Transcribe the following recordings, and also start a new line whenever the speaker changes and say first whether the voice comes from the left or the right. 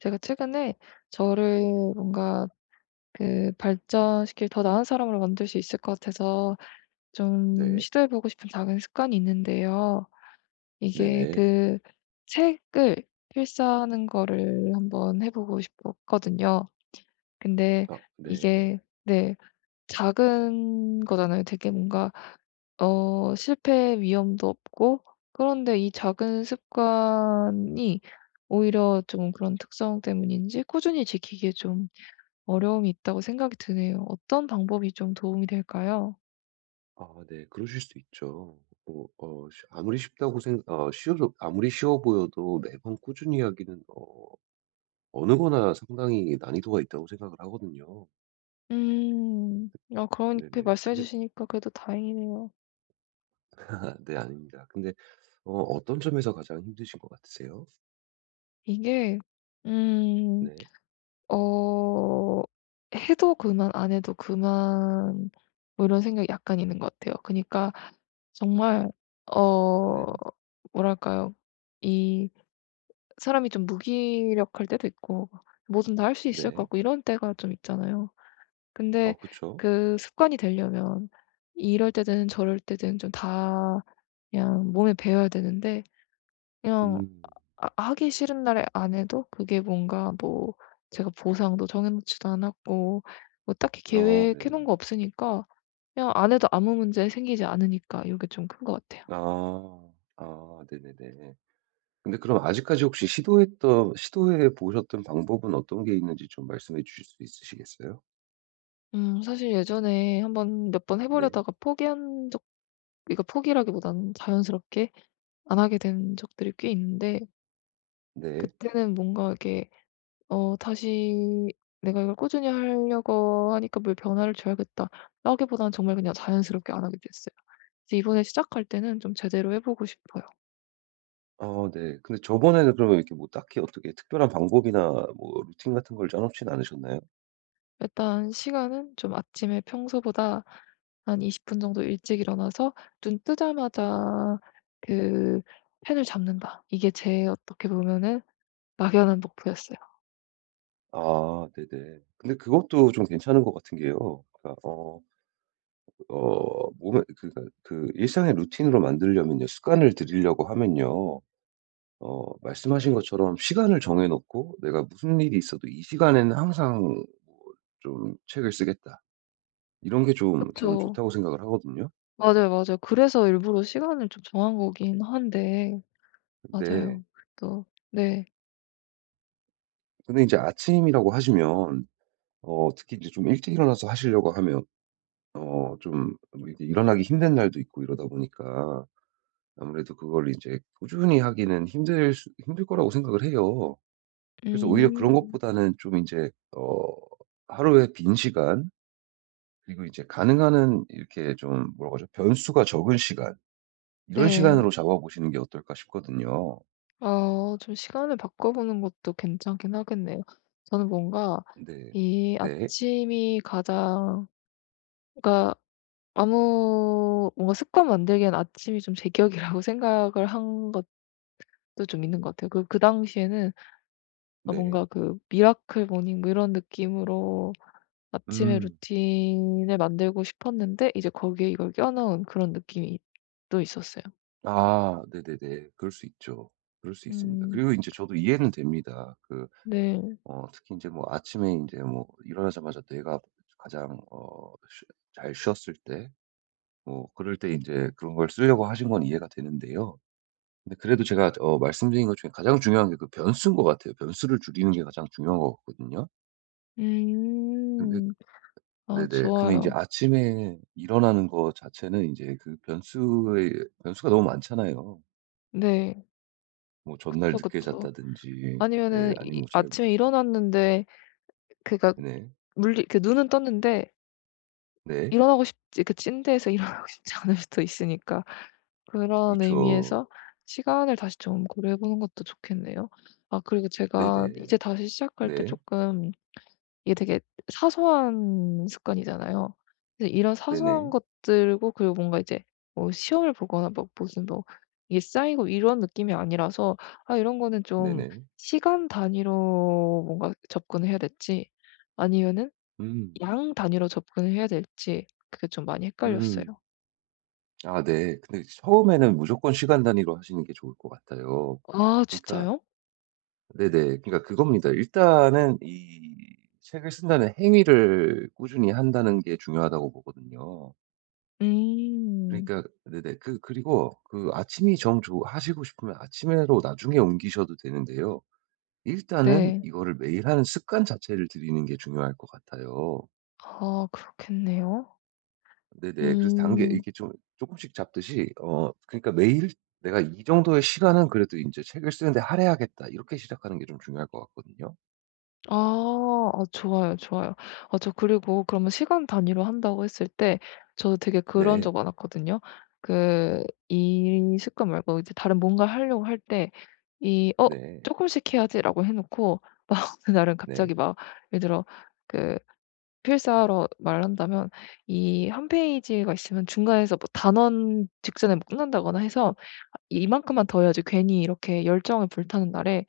left: 제가 최근에 저를 뭔가 그 발전시킬 더 나은 사람으로 만들 수 있을 것 같아서 좀
right: 네.
left: 시도해 보고 싶은 작은 습관이 있는데요. 이게
right: 네네.
left: 그 책을 필사하는 거를 한번 해 보고 싶었거든요. 근데
right: 아 네.
left: 이게 네. 작은 거잖아요. 되게 뭔가 실패 위험도 없고 그런데 이 작은 습관이 오히려 좀 그런 특성 때문인지 꾸준히 지키기에 좀 어려움이 있다고 생각이 드네요. 어떤 방법이 좀 도움이 될까요?
right: 아 네. 그러실 수 있죠. 뭐 어 쉬 아무리 쉽다고 생 어 쉬워도 아무리 쉬워 보여도 매번 꾸준히 하기는 어느 거나 상당히 난이도가 있다고 생각을 하거든요.
left: 음. 아, 그렇게
right: 네네.
left: 말씀해
right: 근데
left: 주시니까 그래도 다행이네요.
right: 네 아닙니다. 근데 어떤 점에서 가장 힘드신 것 같으세요?
left: 이게 음
right: 네.
left: 어 해도 그만 안 해도 그만 뭐 이런 생각이 약간 있는 것 같아요. 그니까 러 정말
right: 네.
left: 어 뭐랄까요? 이 사람이 좀 무기력할 때도 있고 뭐든 다 할 수 있을 것
right: 네.
left: 같고 이런 때가 좀 있잖아요.
right: 아
left: 근데
right: 그쵸.
left: 그 습관이 되려면 이럴 때든 저럴 때든 좀 다 그냥 몸에 배어야 되는데, 그냥
right: 음.
left: 아 하기 싫은 날에 안 해도 그게 뭔가 뭐 제가 보상도 정해 놓지도 않았고 뭐 딱히
right: 아
left: 계획해
right: 네네.
left: 놓은 거 없으니까 그냥 안 해도 아무 문제 생기지 않으니까 이게 좀 큰 것 같아요.
right: 아. 아 네네네. 근데 그럼 아직까지 혹시 시도했던 시도해 보셨던 방법은 어떤 게 있는지 좀 말씀해 주실 수 있으시겠어요?
left: 사실 예전에 한번 몇 번 해
right: 네.
left: 보려다가 포기한 적, 이거 포기라기보다는 자연스럽게 안 하게 된 적들이 꽤 있는데,
right: 네.
left: 그때는 뭔가 이렇게 다시 내가 이걸 꾸준히 하려고 하니까 뭘 변화를 줘야겠다 라기보다는 정말 그냥 자연스럽게 안 하게 됐어요. 그래서 이번에 시작할 때는 좀 제대로 해 보고 싶어요.
right: 네. 근데 저번에는 그러면 이렇게 뭐 딱히 어떻게 특별한 방법이나 뭐 루틴 같은 걸 짜 놓진 않으셨나요?
left: 일단 시간은 좀 아침에 평소보다 한 20분 정도 일찍 일어나서 눈 뜨자마자 그 '펜을 잡는다.' 이게 제 어떻게 보면은 막연한 목표였어요.
right: 아 네네. 근데 그것도 좀 괜찮은 것 같은 게요. 그러니까 몸에 그러니까 그 일상의 루틴으로 만들려면요, 습관을 들이려고 하면요 말씀하신 것처럼 시간을 정해 놓고 '내가 무슨 일이 있어도 이 시간에는 항상 뭐좀 책을 쓰겠다.' 이런 게
left: 그
right: 좀 저는
left: 그쵸.
right: 좋다고 생각을 하거든요.
left: 맞아요, 맞아요. 그래서 일부러 시간을 좀 정한 거긴 한데,
right: 근데
left: 맞아요. 또 네.
right: 이제 아침이라고 하시면 특히 이제 좀 일찍 일어나서 하시려고 하면 좀이 일어나기 힘든 날도 있고 이러다 보니까 아무래도 그걸 이제 꾸준히 하기는 힘들 거라고 생각을 해요. 그래서 오히려 그런
left: 음.
right: 것보다는 좀 이제 어 하루의 빈 시간, 그리고 이제 가능한 한 이렇게 좀 뭐라고 하죠? 변수가 적은 시간, 이런
left: 네.
right: 시간으로 잡아보시는 게 어떨까 싶거든요.
left: 좀 시간을 바꿔보는 것도 괜찮긴 하겠네요. 저는 뭔가
right: 네.
left: 이
right: 네.
left: 아침이 가장, 그러니까 아무 뭔가 습관 만들기엔 아침이 좀 제격이라고 생각을 한 것도 좀 있는 것 같아요. 그 당시에는 아
right: 네.
left: 뭔가 그 미라클 모닝 뭐 이런 느낌으로 아침의
right: 음.
left: 루틴을 만들고 싶었는데 이제 거기에 이걸 껴넣은 그런 느낌이 또 있었어요.
right: 아 네네네. 그럴 수 있죠. 그럴 수 있습니다.
left: 음.
right: 그리고 이제 저도 이해는 됩니다.
left: 네.
right: 특히 이제 뭐 아침에 이제 뭐 일어나자마자 뇌가 가장 어 쉬 잘 쉬었을 때, 뭐 그럴 때 이제 그런 걸 쓰려고 하신 건 이해가 되는데요. 근데 그래도 제가 말씀드린 것 중에 가장 중요한 게 그 변수인 것 같아요. 변수를 줄이는 게 가장 중요한 것 같거든요. 근데
left: 음. 아,
right: 네네. 근데 이제
left: 좋아요.
right: 아침에 일어나는 거 자체는 인제 그 변수의 변수가 너무 많잖아요.
left: 네.
right: 뭐 전날
left: 그쵸,
right: 늦게
left: 그쵸.
right: 잤다든지, 예
left: 아니면은
right: 아니면
left: 이
right: 뭐 잘,
left: 아침에 일어났는데, 그니까
right: 네네.
left: 물리 그 눈은 떴는데
right: 네.
left: 일어나고 싶지 그 침대에서 일어나고 싶지 않을 수도 있으니까,
right: 그
left: 그런
right: 렇
left: 의미에서 시간을 다시 좀 고려해 보는 것도 좋겠네요. 아 그리고 제가
right: 네네.
left: 이제 다시 시작할 때
right: 네.
left: 조금, 이게 되게 사소한 습관이잖아요. 그래서 이런 사소한
right: 네네.
left: 것들고 그리고 뭔가 이제 뭐 시험을 보거나 뭐 무슨 뭐 이게 쌓이고 이런 느낌이 아니라서 아 이런 거는 좀
right: 네네.
left: 시간 단위로 뭔가 접근을 해야 될지 아니면은
right: 음.
left: 양 단위로 접근을 해야 될지 그게 좀 많이 헷갈렸어요.
right: 음. 아 네. 근데 처음에는 무조건 시간 단위로 하시는 게 좋을 것 같아요.
left: 아,
right: 그러니까
left: 진짜요?
right: 네네. 그러니까 그겁니다. 일단은 이 책을 쓴다는 행위를 꾸준히 한다는 게 중요하다고 보거든요.
left: 음.
right: 그러니까 네네. 그리고 그 아침이 정 좋 하시고 싶으면 아침으로 나중에 옮기셔도 되는데요. 일단은
left: 네.
right: 이거를 매일 하는 습관 자체를 들이는 게 중요할 것 같아요.
left: 아, 그렇겠네요.
right: 네네. 그래서 단계
left: 음.
right: 이렇게 좀 조금씩 잡듯이 그러니까 매일 '내가 이 정도의 시간은 그래도 인제 책을 쓰는데 할애하겠다.' 이렇게 시작하는 게 좀 중요할 것 같거든요.
left: 아. 아, 좋아요, 좋아요. 아 저 그리고 그러면 시간 단위로 한다고 했을 때 저도 되게 그런
right: 네.
left: 적 많았거든요. 그 이 습관 말고 이제 다른 뭔가 하려고 할 때 이 '어
right: 네.
left: 조금씩 해야지.'라고 해 놓고 막 어느 날은
right: 네.
left: 갑자기 막 예를 들어 그 필사로 말한다면 이 한 페이지가 있으면 중간에서 뭐 단원 직전에 뭐 끝난다거나 해서 아, '이만큼만 더 해야지.' 괜히 이렇게 열정을 불타는 날에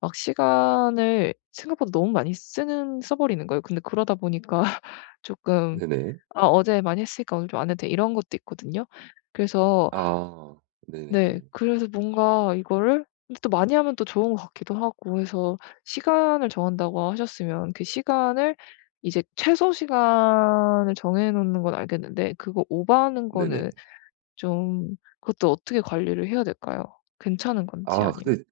left: 막 시간을 생각보다 너무 많이 쓰는 써 버리는 거예요. 근데 그러다 보니까 조금
right: 네네.
left: '아 어제 많이 했으니까 오늘 좀 안 해도 돼.' 이런 것도 있거든요. 그래서,
right: 아.
left: 네.
right: 네네.
left: 그래서 뭔가 이거를 근데 또 많이 하면 또 좋은 것 같기도 하고 해서 시간을 정한다고 하셨으면 그 시간을, 이제 최소 시간을 정해 놓는 건 알겠는데 그거 오버하는 거는
right: 네네.
left: 좀, 그것도 어떻게 관리를 해야 될까요? 괜찮은 건지
right: 아
left: 아니면.
right: 근데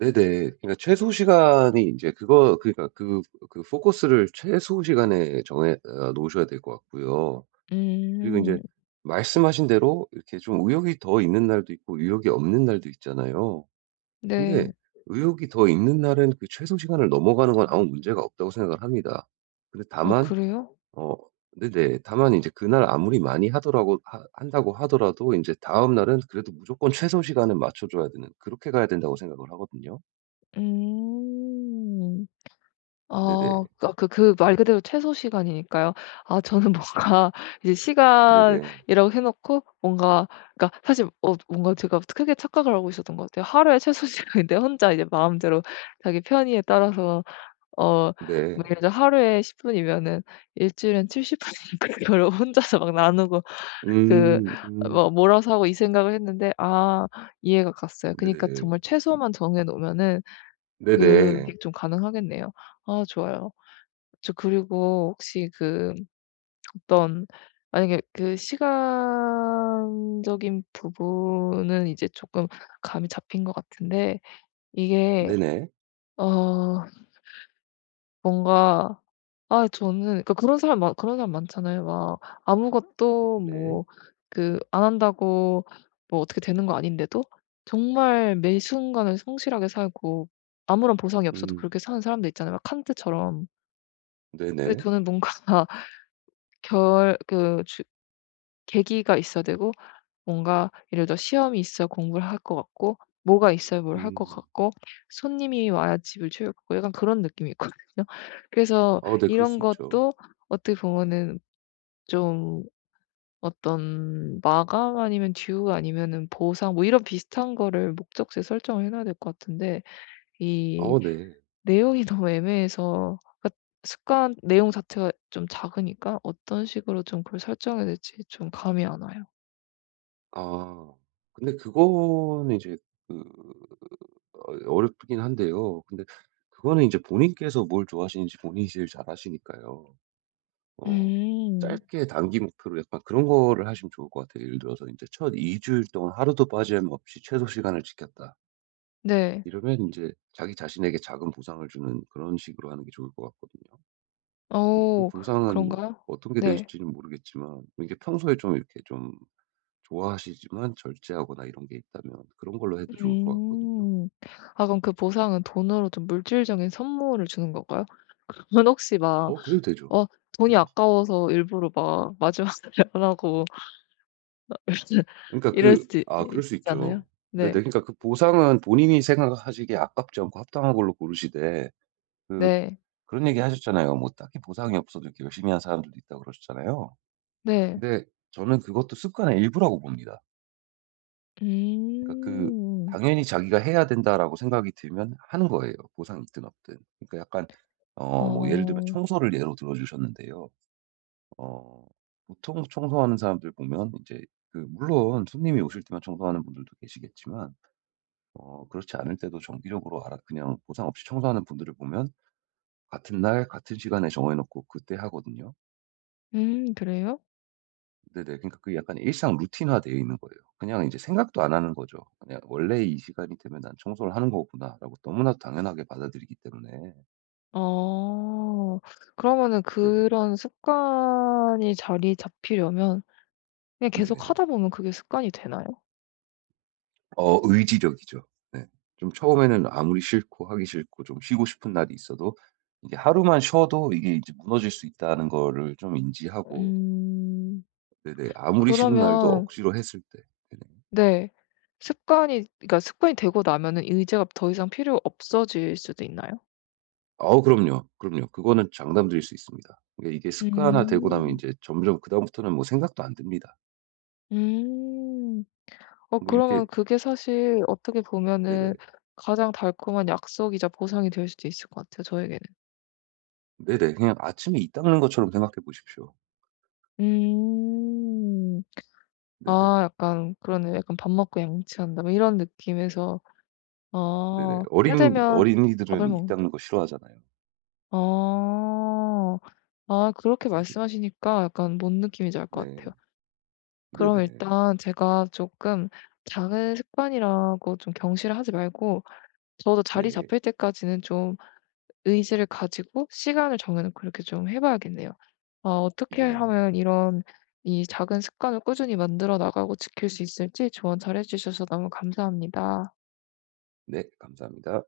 right: 네네. 그러니까 최소 시간이 이제 그거 그러니까 그 그 포커스를 최소 시간에 정해 놓으셔야 될 것 같고요. 그리고 이제
left: 음.
right: 말씀하신 대로 이렇게 좀 의욕이 더 있는 날도 있고 의욕이 없는 날도 있잖아요. 근데
left: 네.
right: 의욕이 더 있는 날은 그 최소 시간을 넘어가는 건 아무 문제가 없다고 생각을 합니다. 근데
left: 아,
right: 다만
left: 그래요?
right: 어 네네. 다만 이제 그날 아무리 많이 하더라고 하 한다고 하더라도 이제 다음 날은 그래도 무조건 최소 시간을 맞춰 줘야 되는, 그렇게 가야 된다고 생각을 하거든요.
left: 음.
right: 네네.
left: 그 말 그대로 최소 시간이니까요. 아 저는 뭔가 이제
right: 네네.
left: 시간이라고 해 놓고 뭔가 그러니까 사실 뭔가 제가 크게 착각을 하고 있었던 것 같아요. 하루에 최소 시간인데 혼자 이제 마음대로 자기 편의에 따라서 어
right: 네.
left: 뭐 예를 들어 하루에 10 분이면은 일주일엔 70 분이니까 그걸 혼자서 막 나누고 그
right: 음. 음.
left: 뭐 몰아서 하고 이 생각을 했는데 아, 이해가 갔어요. 그니까
right: 네네.
left: 정말 최소만 정해 놓으면은
right: 네네.
left: 그게 좀 가능하겠네요. 아, 좋아요. 저 그리고 혹시 그 어떤, 만약에 그 시간적인 부분은 이제 조금 감이 잡힌 것 같은데 이게
right: 네네.
left: 어 뭔가, 아 저는 그러니까 그런 사람 많잖아요. 막 아무것도
right: 네.
left: 뭐 그 안 한다고 뭐 어떻게 되는 거 아닌데도 정말 매 순간을 성실하게 살고 아무런 보상이 없어도
right: 음.
left: 그렇게 사는 사람들 있잖아요. 막 칸트처럼. 그
right: 네네.
left: 저는 뭔가 결 그 주 계기가 있어야 되고 뭔가 예를 들어 시험이 있어야 공부를 할 것 같고 뭐가 있어야 뭘 할 것
right: 음.
left: 같고 손님이 와야 집을 채울 거고 약간 그런 느낌이 있거든요. 그래서
right: 네. 그럴
left: 이런
right: 수 있죠.
left: 것도 어떻게 보면은 좀 어떤 마감 아니면 듀 아니면은 보상 뭐 이런 비슷한 거를 목적지에 설정을 해 놔야 될 것 같은데 이
right: 네.
left: 내용이 너무 애매해서, 그러니까 습관 내용 자체가 좀 작으니까 어떤 식으로 좀 그걸 설정해야 될지 좀 감이 안 와요.
right: 아. 근데 그거는 이제 그 어렵긴 한데요. 근데 그거는 이제 본인께서 뭘 좋아하시는지 본인이 제일 잘 아시니까요. 어
left: 음.
right: 짧게 단기 목표로 약간 그런 거를 하시면 좋을 것 같아요. 예를 들어서 인제 첫 2주일 주일 동안 하루도 빠짐없이 최소 시간을 지켰다,
left: 네.
right: 이러면 이제 자기 자신에게 작은 보상을 주는 그런 식으로 하는 게 좋을 것 같거든요. 뭐그
left: 어
right: 보상은 뭐
left: 그런가요?
right: 어떤 게
left: 네.
right: 될지는 모르겠지만 이게 평소에 좀 이렇게 좀 좋아하시지만 절제하거나 이런 게 있다면 그런 걸로 해도 좋을 것 같거든요.
left: 음. 아 그럼 그 보상은 돈으로 좀 물질적인 선물을 주는 건가요? 그러면 혹시 막
right: 그래도 되죠.
left: 어 돈이
right: 네.
left: 아까워서 일부러 막 마지막에 안 하고 이럴
right: 그러니까
left: 이럴 수도 있
right: 그럴 수 있죠.
left: 있잖아요.
right: 네네.
left: 네.
right: 그러니까 그 보상은 본인이 생각하시기에 아깝지 않고 합당한 걸로 고르시되, 그
left: 네.
right: 그런 얘기 하셨잖아요. 뭐 "딱히 보상이 없어도 이렇게 열심히 한 사람들도 있다."고 그러셨잖아요.
left: 네.
right: 근데 저는 그것도 습관의 일부라고 봅니다. 그러니까 그
left: 음.
right: 당연히 '자기가 해야 된다.'라고 생각이 들면 하는 거예요, 보상이 있든 없든. 그러니까 약간 뭐 예를 들면
left: 어.
right: 청소를 예로 들어 주셨는데요. 어 보통 청소하는 사람들 보면 이제 그 물론 손님이 오실 때만 청소하는 분들도 계시겠지만 그렇지 않을 때도 정기적으로 알아 그냥 보상 없이 청소하는 분들을 보면 같은 날 같은 시간에 정해 놓고 그때 하거든요.
left: 음, 그래요?
right: 네네. 그러니까 그게 약간 일상 루틴화되어 있는 거예요. 그냥 이제 생각도 안 하는 거죠. 그냥 '원래 이 시간이 되면 난 청소를 하는 거구나.'라고 너무나도 당연하게 받아들이기 때문에.
left: 어. 그러면은
right: 네네.
left: 그런 습관이 자리 잡히려면 그냥 계속
right: 네네.
left: 하다 보면 그게 습관이 되나요?
right: 의지력이죠. 네. 좀 처음에는 아무리 싫고 하기 싫고 좀 쉬고 싶은 날이 있어도 이게 하루만 쉬어도 이게 이제 무너질 수 있다는 거를 좀 인지하고,
left: 음.
right: 네네, 아무리 싫은 날도
left: 그러면,
right: 억지로 했을 때. 네네.
left: 네. 습관이 되고 나면은 의지가 더 이상 필요 없어질 수도 있나요?
right: 아우, 그럼요. 그럼요. 그거는 장담드릴 수 있습니다. 그러니까 이게 습관화되고 나면 이
left: 음.
right: 제 점점 그다음부터는 뭐 생각도 안 듭니다.
left: 음.
right: 뭐 이렇게
left: 그러면 그게 사실 어떻게
right: 네네.
left: 보면은 가장 달콤한 약속이자 보상이 될 수도 있을 것 같아요, 저에게는.
right: 네네. 그냥 아침에 이 닦는 것처럼 생각해 보십시오.
left: 음.
right: 네네.
left: 아 약간 그러네, 약간 밥 먹고 양치한다 뭐 이런 느낌에서
right: 네네.
left: 아 때 되면 밥을
right: 어린이들은 이
left: 먹는다.
right: 닦는 거 싫어하잖아요.
left: 아. 아, 그렇게
right: 네네.
left: 말씀하시니까 약간 뭔 느낌인지 알 것
right: 네.
left: 같아요. 그럼
right: 네네.
left: 일단 제가 조금, 작은 습관이라고 좀 경시를 하지 말고 저도 자리
right: 네.
left: 잡힐 때까지는 좀 의지를 가지고 시간을 정해 놓고 이렇게 좀 해 봐야겠네요. 아 어떻게
right: 네네.
left: 하면 이런 이 작은 습관을 꾸준히 만들어 나가고 지킬 수 있을지 조언 잘해 주셔서 너무 감사합니다.
right: 네. 감사합니다.